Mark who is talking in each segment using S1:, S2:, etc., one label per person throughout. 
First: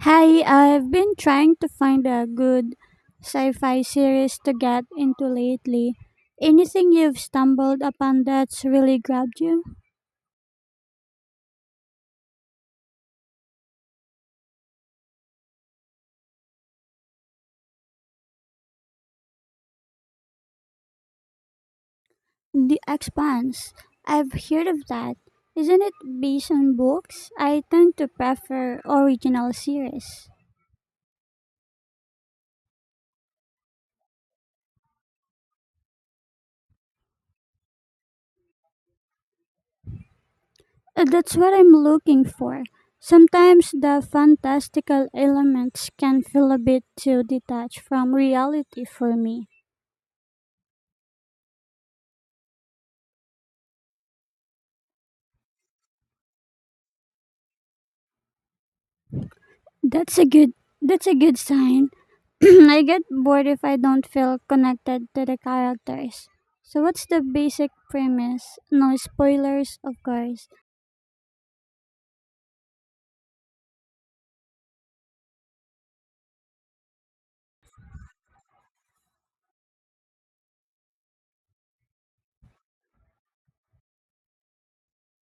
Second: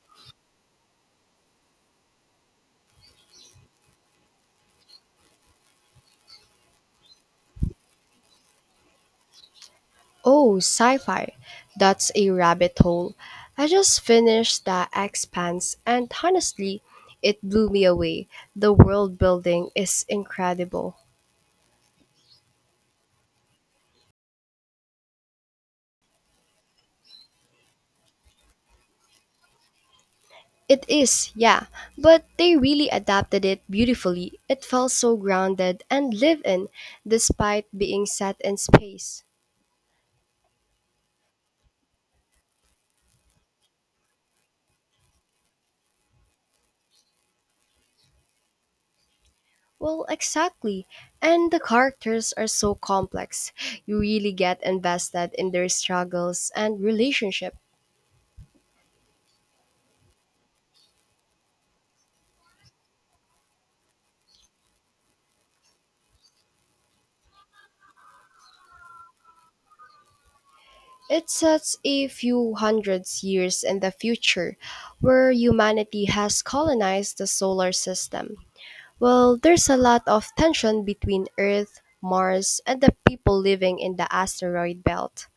S1: Hi, I've been trying to find a good sci fi series to get into lately. Anything you've stumbled upon that's really grabbed you?
S2: Oh, sci fi. That's a rabbit hole. I just finished The Expanse, and honestly, it blew me away. The world building is incredible.
S1: The Expanse. I've heard of that. Isn't it based on books? I tend to prefer original series.
S2: It is, yeah, but they really adapted it beautifully. It felt so grounded and lived in, despite being set in space.
S1: That's what I'm looking for. Sometimes the fantastical elements can feel a bit too detached from reality for me.
S2: Well, exactly. And the characters are so complex. You really get invested in their struggles and relationships.
S1: That's a good that's a good sign. I get bored if I don't feel connected to the characters. So what's the basic premise? No spoilers, of course.
S2: It sets a few hundreds years in the future, where humanity has colonized the solar system. Well, there's a lot of tension between Earth, Mars, and the people living in the asteroid belt.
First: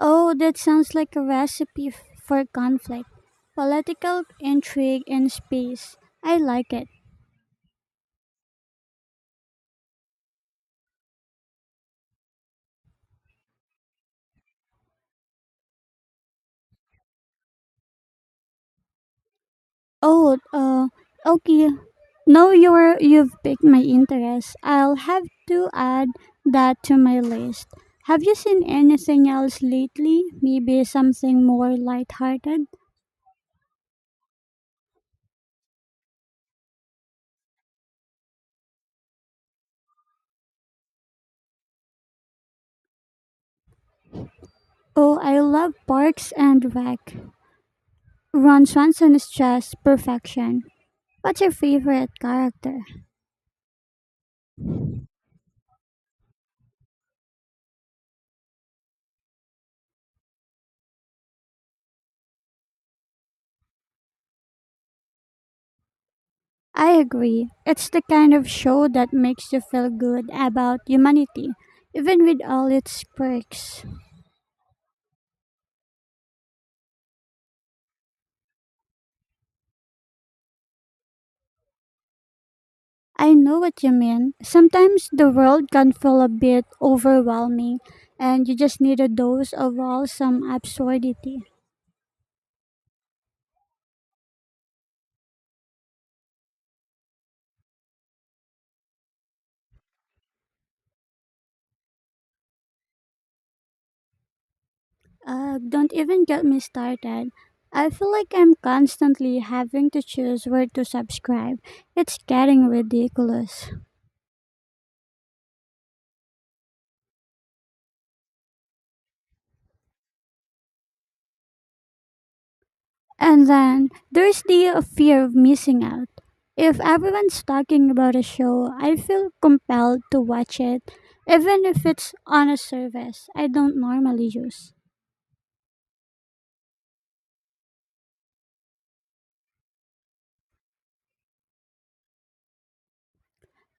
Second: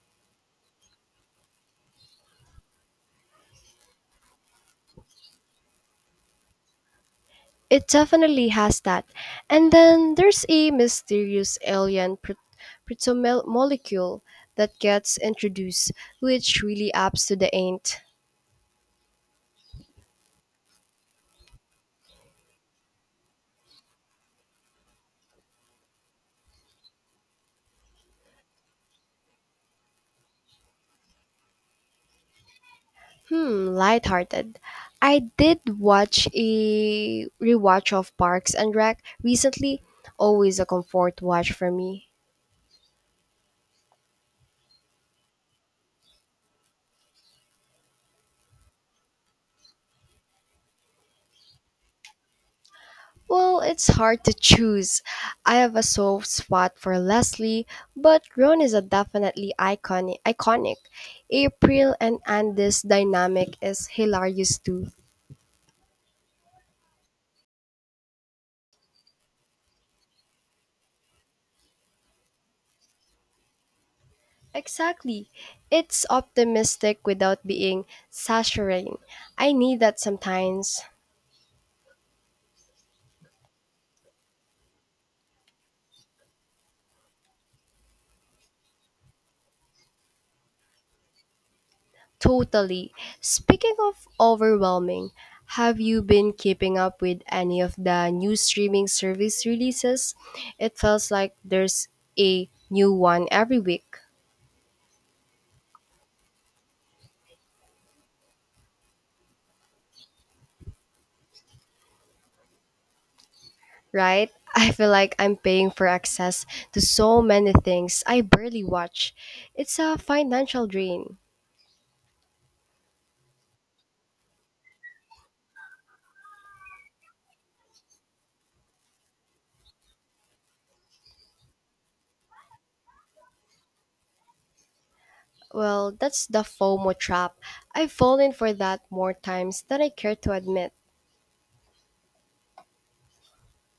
S1: Oh, that sounds like a recipe for conflict. Political intrigue in space. I like it.
S2: It definitely has that. And then there's a mysterious alien molecule that gets introduced, which really adds to the ain't.
S1: Oh, uh, okay. Now you've piqued my interest. I'll have to add that to my list. Have you seen anything else lately? Maybe something more lighthearted?
S2: Lighthearted. I did watch a rewatch of Parks and Rec recently. Always a comfort watch for me.
S1: Oh, I love Parks and Rec. Ron Swanson is just perfection. What's your favorite character?
S2: Well, it's hard to choose. I have a soft spot for Leslie, but Ron is a definitely iconic. Iconic. April and Andy's dynamic is hilarious too.
S1: I agree. It's the kind of show that makes you feel good about humanity, even with all its quirks.
S2: Exactly. It's optimistic without being saturating. I need that sometimes.
S1: I know what you mean. Sometimes the world can feel a bit overwhelming, and you just need a dose of wholesome absurdity.
S2: Totally. Speaking of overwhelming, have you been keeping up with any of the new streaming service releases? It feels like there's a new one every week,
S1: Don't even get me started. I feel like I'm constantly having to choose where to subscribe. It's getting ridiculous.
S2: right? I feel like I'm paying for access to so many things I barely watch. It's a financial drain.
S1: And then there's the fear of missing out. If everyone's talking about a show, I feel compelled to watch it, even if it's on a service I don't normally use.
S2: Well, that's the FOMO trap. I've fallen for that more times than I care to admit.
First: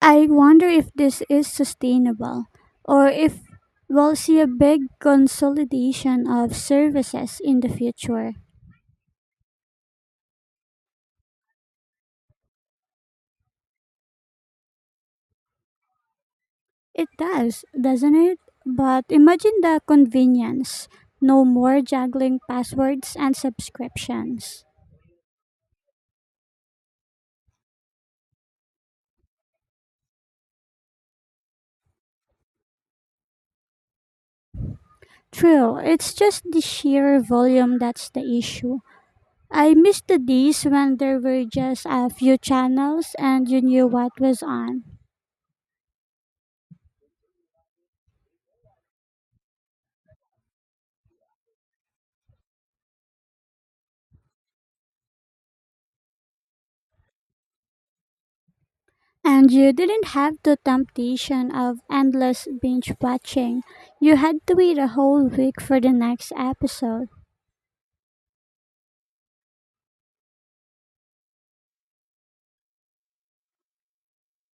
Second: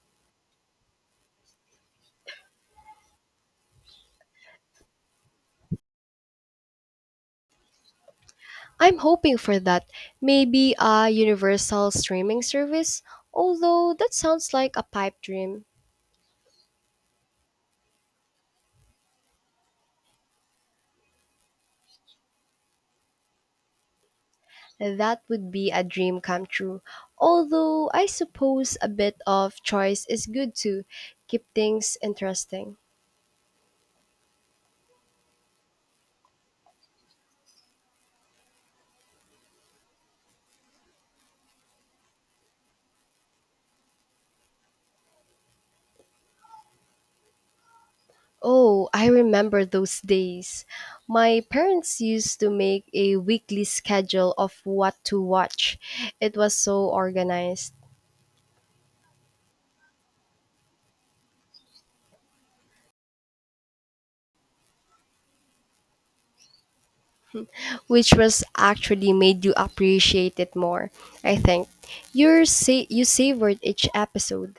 S1: I wonder if this is sustainable or if we'll see a big consolidation of services in the future.
S2: I'm hoping for that. Maybe a universal streaming service? Although that sounds like a pipe dream.
S1: It does, doesn't it? But imagine the convenience. No more juggling passwords and subscriptions.
S2: That would be a dream come true. Although I suppose a bit of choice is good to keep things interesting.
S1: True, it's just the sheer volume that's the issue. I miss the days when there were just a few channels and you knew what was on.
S2: Oh, I remember those days. My parents used to make a weekly schedule of what to watch. It was so organized,
S1: And you didn't have the temptation of endless binge watching. You had to wait a whole week for the next episode.
S2: which was actually made you appreciate it more. I think you savored each episode.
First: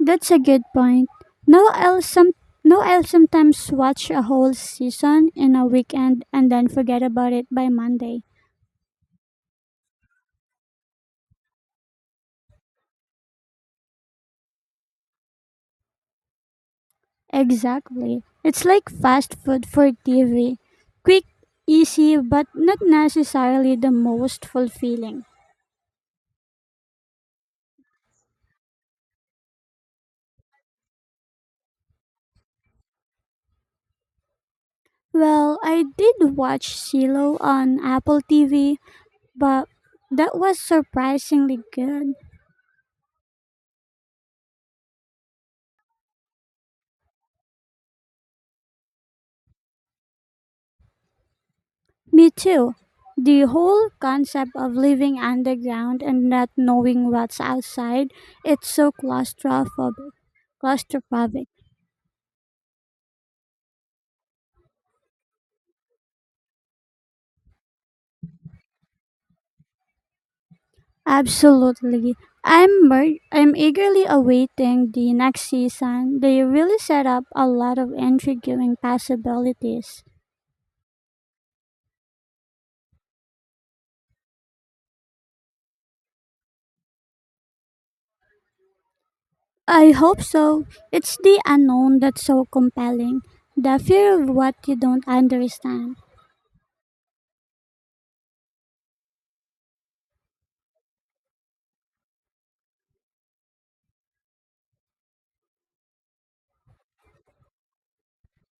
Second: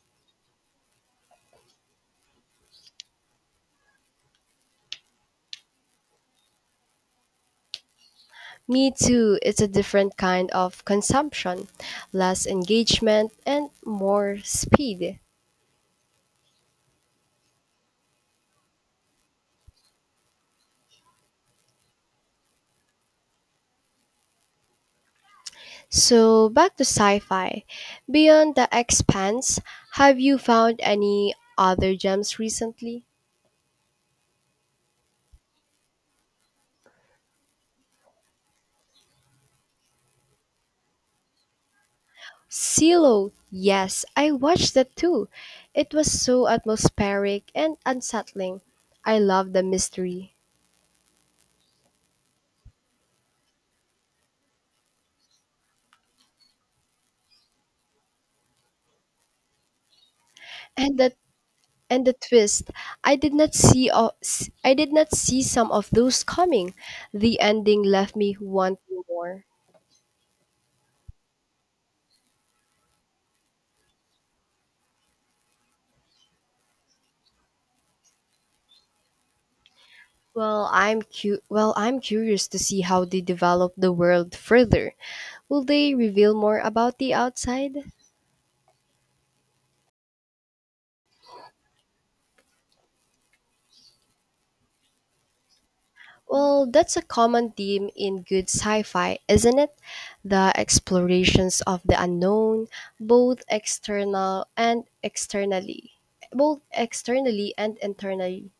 S1: That's a good point. No, I'll some no, I'll sometimes watch a whole season in a weekend and then forget about it by Monday.
S2: Me too. It's a different kind of consumption, less engagement and more speed.
S1: Exactly. It's like fast food for TV. Quick, easy, but not necessarily the most fulfilling.
S2: So back to sci-fi. Beyond The Expanse, have you found any other gems recently?
S1: Well, I did watch Silo on Apple TV but that was surprisingly good.
S2: Silo. Yes, I watched that too. It was so atmospheric and unsettling. I love the mystery.
S1: Me too. The whole concept of living underground and not knowing what's outside, it's so claustrophobic.
S2: And the.
S1: Claustrophobic.
S2: And the twist, I did not see some of those coming. The ending left me wanting more.
S1: Absolutely. I'm eagerly awaiting the next season. They really set up a lot of intriguing possibilities.
S2: Well, I'm curious to see how they develop the world further. Will they reveal more about the outside?
S1: I hope so. It's the unknown that's so compelling. The fear of what you don't understand.
S2: Well, that's a common theme in good sci-fi, isn't it? The explorations of the unknown, both external and externally, both externally and internally.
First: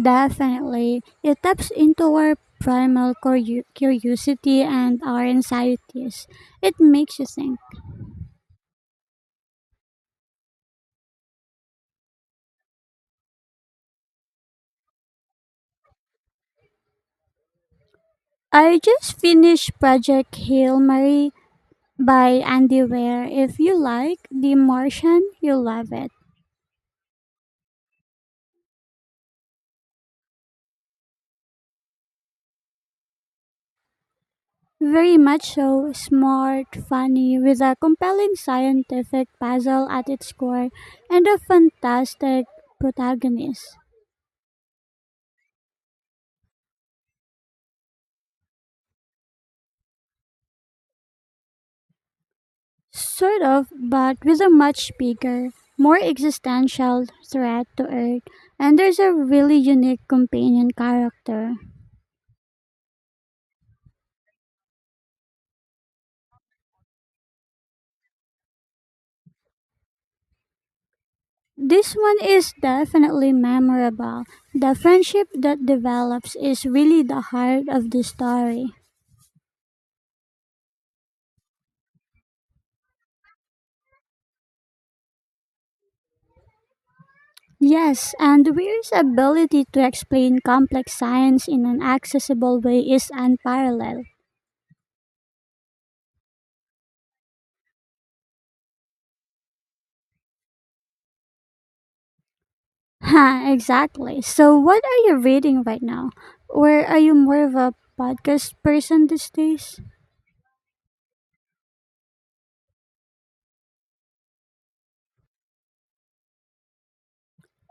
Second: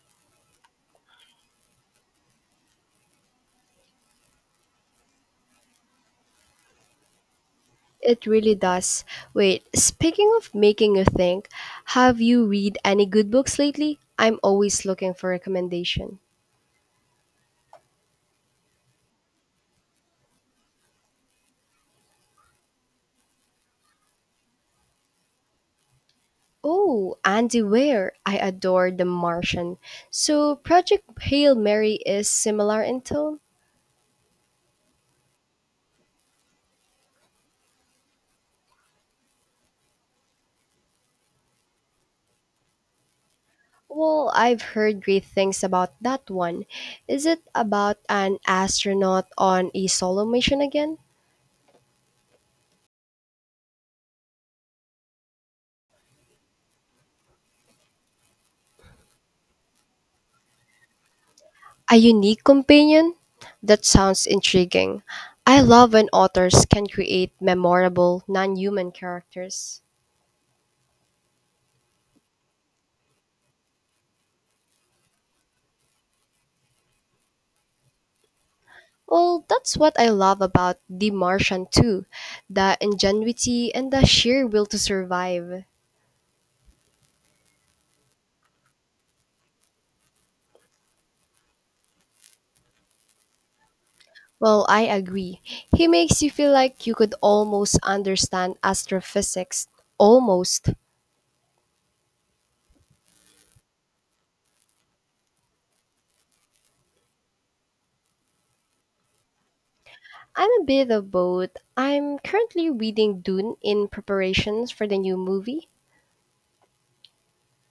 S1: Definitely. It taps into our curiosity and our anxieties. It makes you think.
S2: It really does. Wait, speaking of making you think, have you read any good books lately? I'm always looking for recommendation.
S1: I just finished Project Hail Mary by Andy Weir. If you like The Martian, you'll love it.
S2: Oh, Andy Weir. I adore The Martian. So, Project Hail Mary is similar in tone?
S1: Very much so, smart, funny, with a compelling scientific puzzle at its core, and a fantastic protagonist.
S2: Well, I've heard great things about that one. Is it about an astronaut on a solo mission again?
S1: Sort of, but with a much bigger, more existential threat to Earth, and there's a really unique companion character.
S2: A unique companion? That sounds intriguing. I love when authors can create memorable, non human characters.
S1: This one is definitely memorable. The friendship that develops is really the heart of the story.
S2: Well, that's what I love about The Martian, too the ingenuity and the sheer will to survive.
S1: Yes, and Weir's ability to explain complex science in an accessible way is unparalleled.
S2: Well, I agree. He makes you feel like you could almost understand astrophysics. Almost.
S1: Ha, exactly. So, what are you reading right now? Or are you more of a podcast person these days?
S2: I'm a bit of both. I'm currently reading Dune in preparations for the new movie.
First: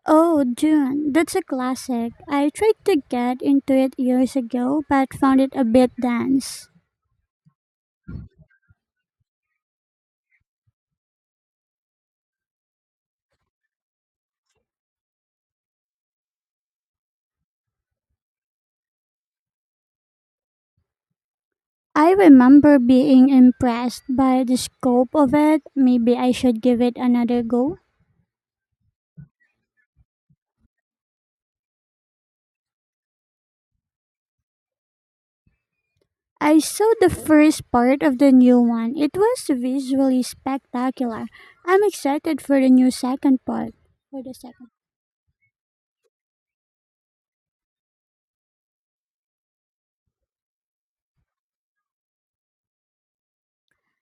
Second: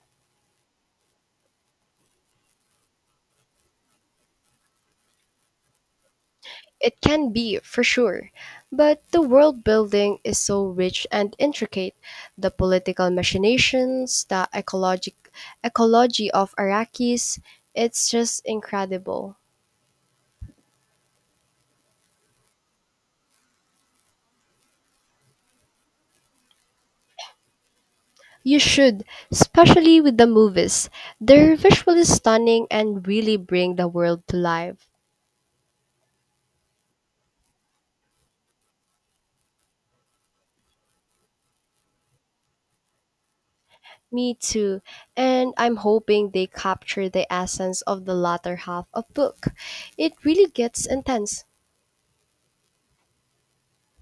S1: Oh, Dune. That's a classic. I tried to get into it years ago but found it a bit dense.
S2: It can be, for sure. But the world building is so rich and intricate. The political machinations, the ecologic ecology of Arakis, it's just incredible.
S1: I remember being impressed by the scope of it. Maybe I should give it another go.
S2: You should, especially with the movies. They're visually stunning and really bring the world to life.
S1: I saw the first part of the new one. It was visually spectacular. I'm excited for the new second part. For the
S2: Me
S1: second.
S2: too, and I'm hoping they capture the essence of the latter half of book. It really gets intense.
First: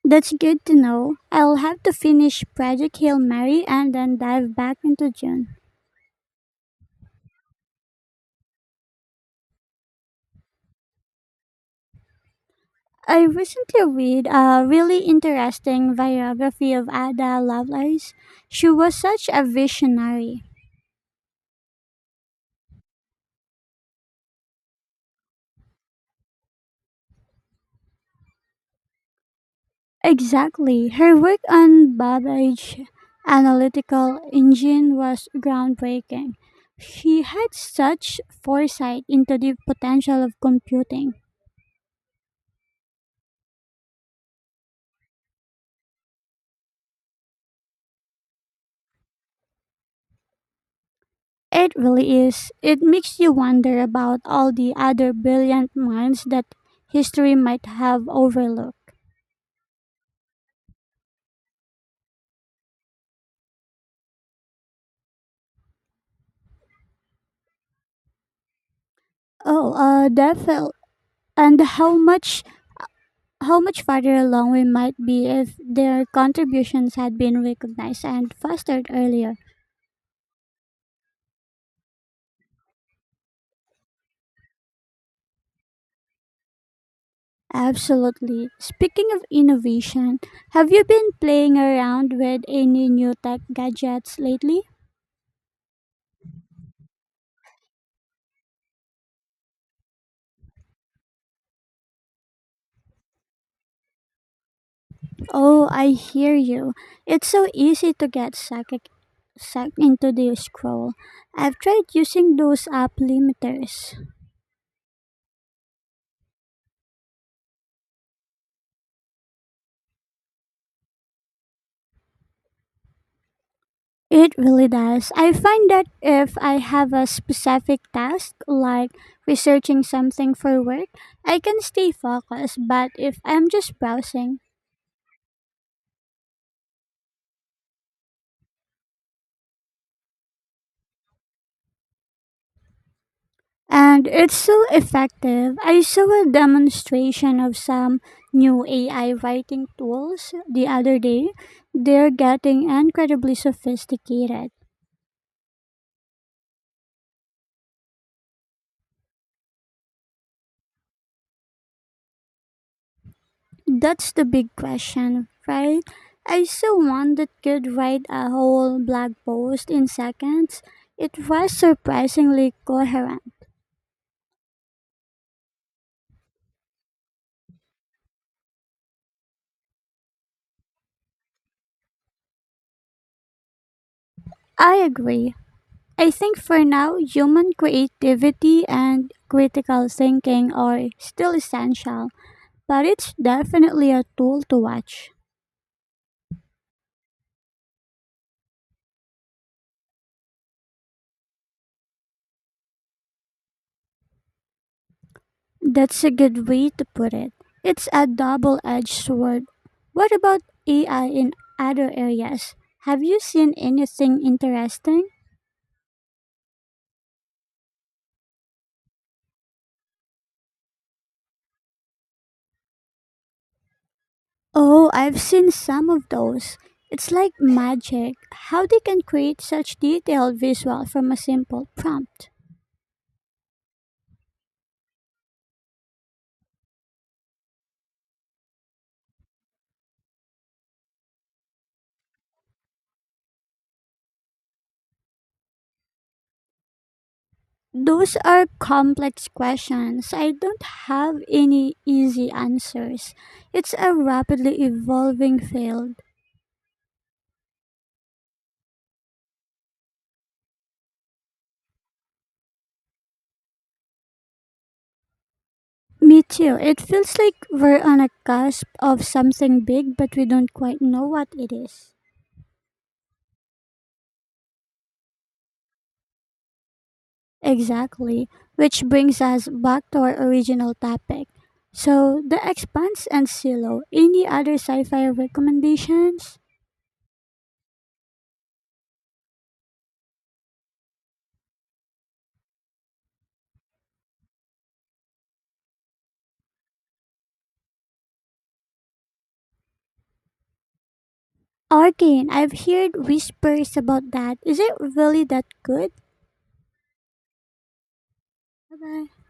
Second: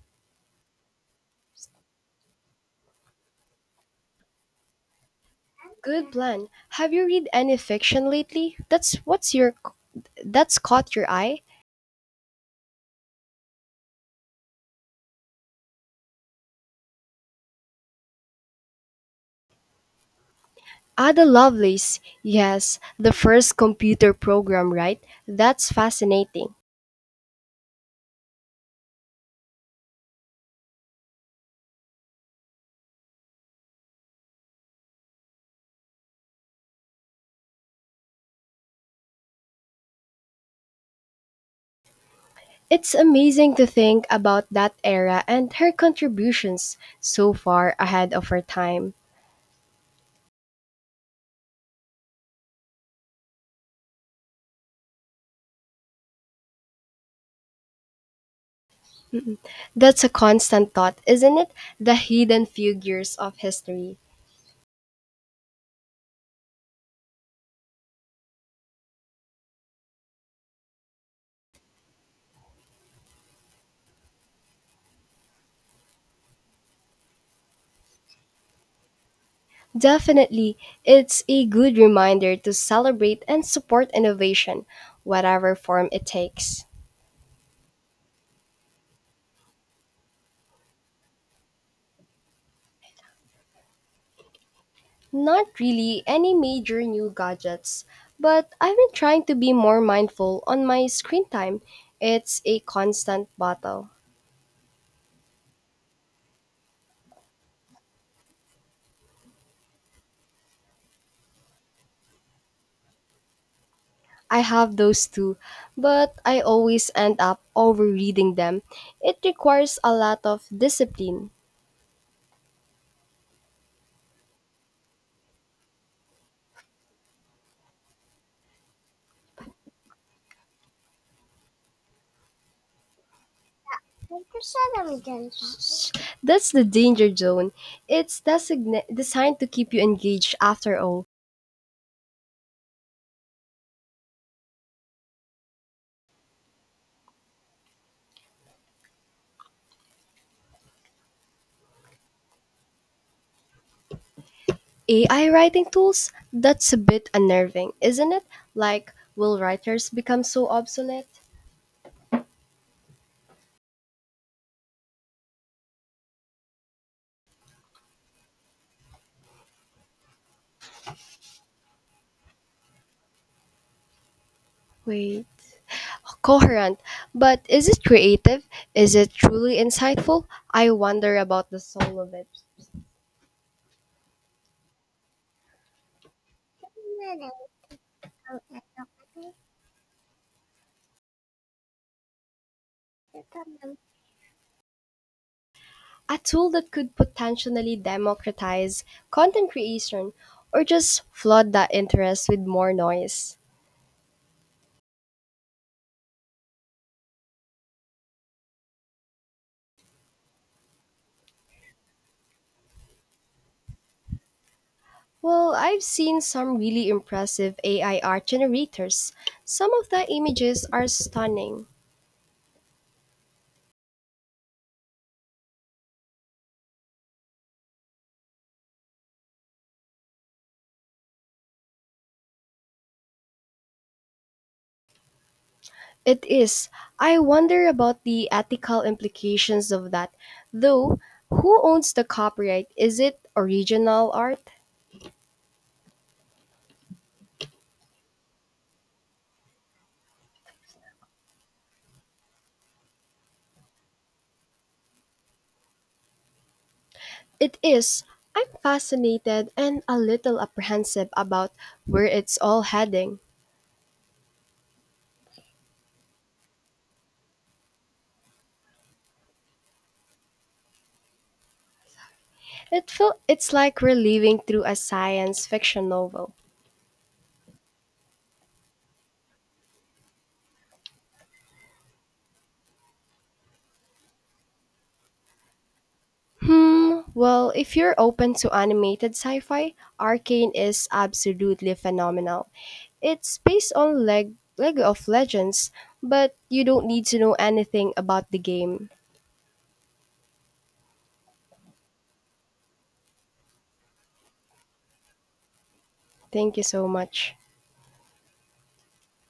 S1: That's good to know. I'll have to finish Project Hail Mary and then dive back into June.
S2: Good plan. Have you read any fiction lately? That's caught your eye?
S1: I recently read a really interesting biography of Ada Lovelace. She was such a visionary.
S2: Ada Lovelace. Yes, the first computer program, right? That's fascinating.
S1: Exactly. Her work on Babbage analytical engine was groundbreaking. She had such foresight into the potential of computing.
S2: It's amazing to think about that era and her contributions so far ahead of her time.
S1: It really is. It makes you wonder about all the other brilliant minds that history might have overlooked.
S2: That's a constant thought, isn't it? The hidden figures of history.
S1: Oh, Definitely. And how much farther along we might be if their contributions had been recognized and fostered earlier.
S2: Definitely, it's a good reminder to celebrate and support innovation, whatever form it takes.
S1: Absolutely. Speaking of innovation, have you been playing around with any new tech gadgets lately?
S2: Not really any major new gadgets, but I've been trying to be more mindful on my screen time. It's a constant battle.
S1: Oh, I hear you. It's so easy to sucked into the scroll. I've tried using those app limiters.
S2: I have those too, but I always end up overreading them. It requires a lot of discipline.
S1: It really does. I find that if I have a specific task, like researching something for work, I can stay focused, but if I'm just browsing,
S2: That's the danger zone. It's designed to keep you engaged after all.
S1: and it's so effective. I saw a demonstration of some new AI writing tools the other day. They're getting incredibly sophisticated.
S2: AI writing tools? That's a bit unnerving, isn't it? Like, will writers become so obsolete?
S1: That's the big question, right? I saw one that could write a whole blog post in seconds. It was surprisingly coherent.
S2: Wait. Coherent, but is it creative? Is it truly insightful? I wonder about the soul of it.
S1: I agree. I think for now, human creativity and critical thinking are still essential, but it's definitely a tool to watch.
S2: A tool that could potentially democratize content creation or just flood that interest with more noise.
S1: That's a good way to put it. It's a double edged sword. What about AI in other areas? Have you seen anything interesting?
S2: Well, I've seen some really impressive AI art generators. Some of the images are stunning.
S1: Oh, I've seen some of those. It's like magic how they can create such detailed visual from a simple prompt.
S2: It is. I wonder about the ethical implications of that. Though, who owns the copyright? Is it original art?
S1: Those are complex questions. I don't have any easy answers. It's a rapidly evolving field.
S2: It is. I'm fascinated and a little apprehensive about where it's all heading.
S1: Me too. It feels like we're on a cusp of something big, but we don't quite know what it is.
S2: It's like we're living through a science fiction novel.
S1: Exactly, which brings us back to our original topic. So, The Expanse and Silo, any other sci fi recommendations?
S2: Well, if you're open to animated sci-fi, Arcane is absolutely phenomenal. It's based on Lego of Legends, but you don't need to know anything about the game.
S1: Arcane, I've heard whispers about that. Is it really that good?
S2: Thank you so much.
S1: Bye bye.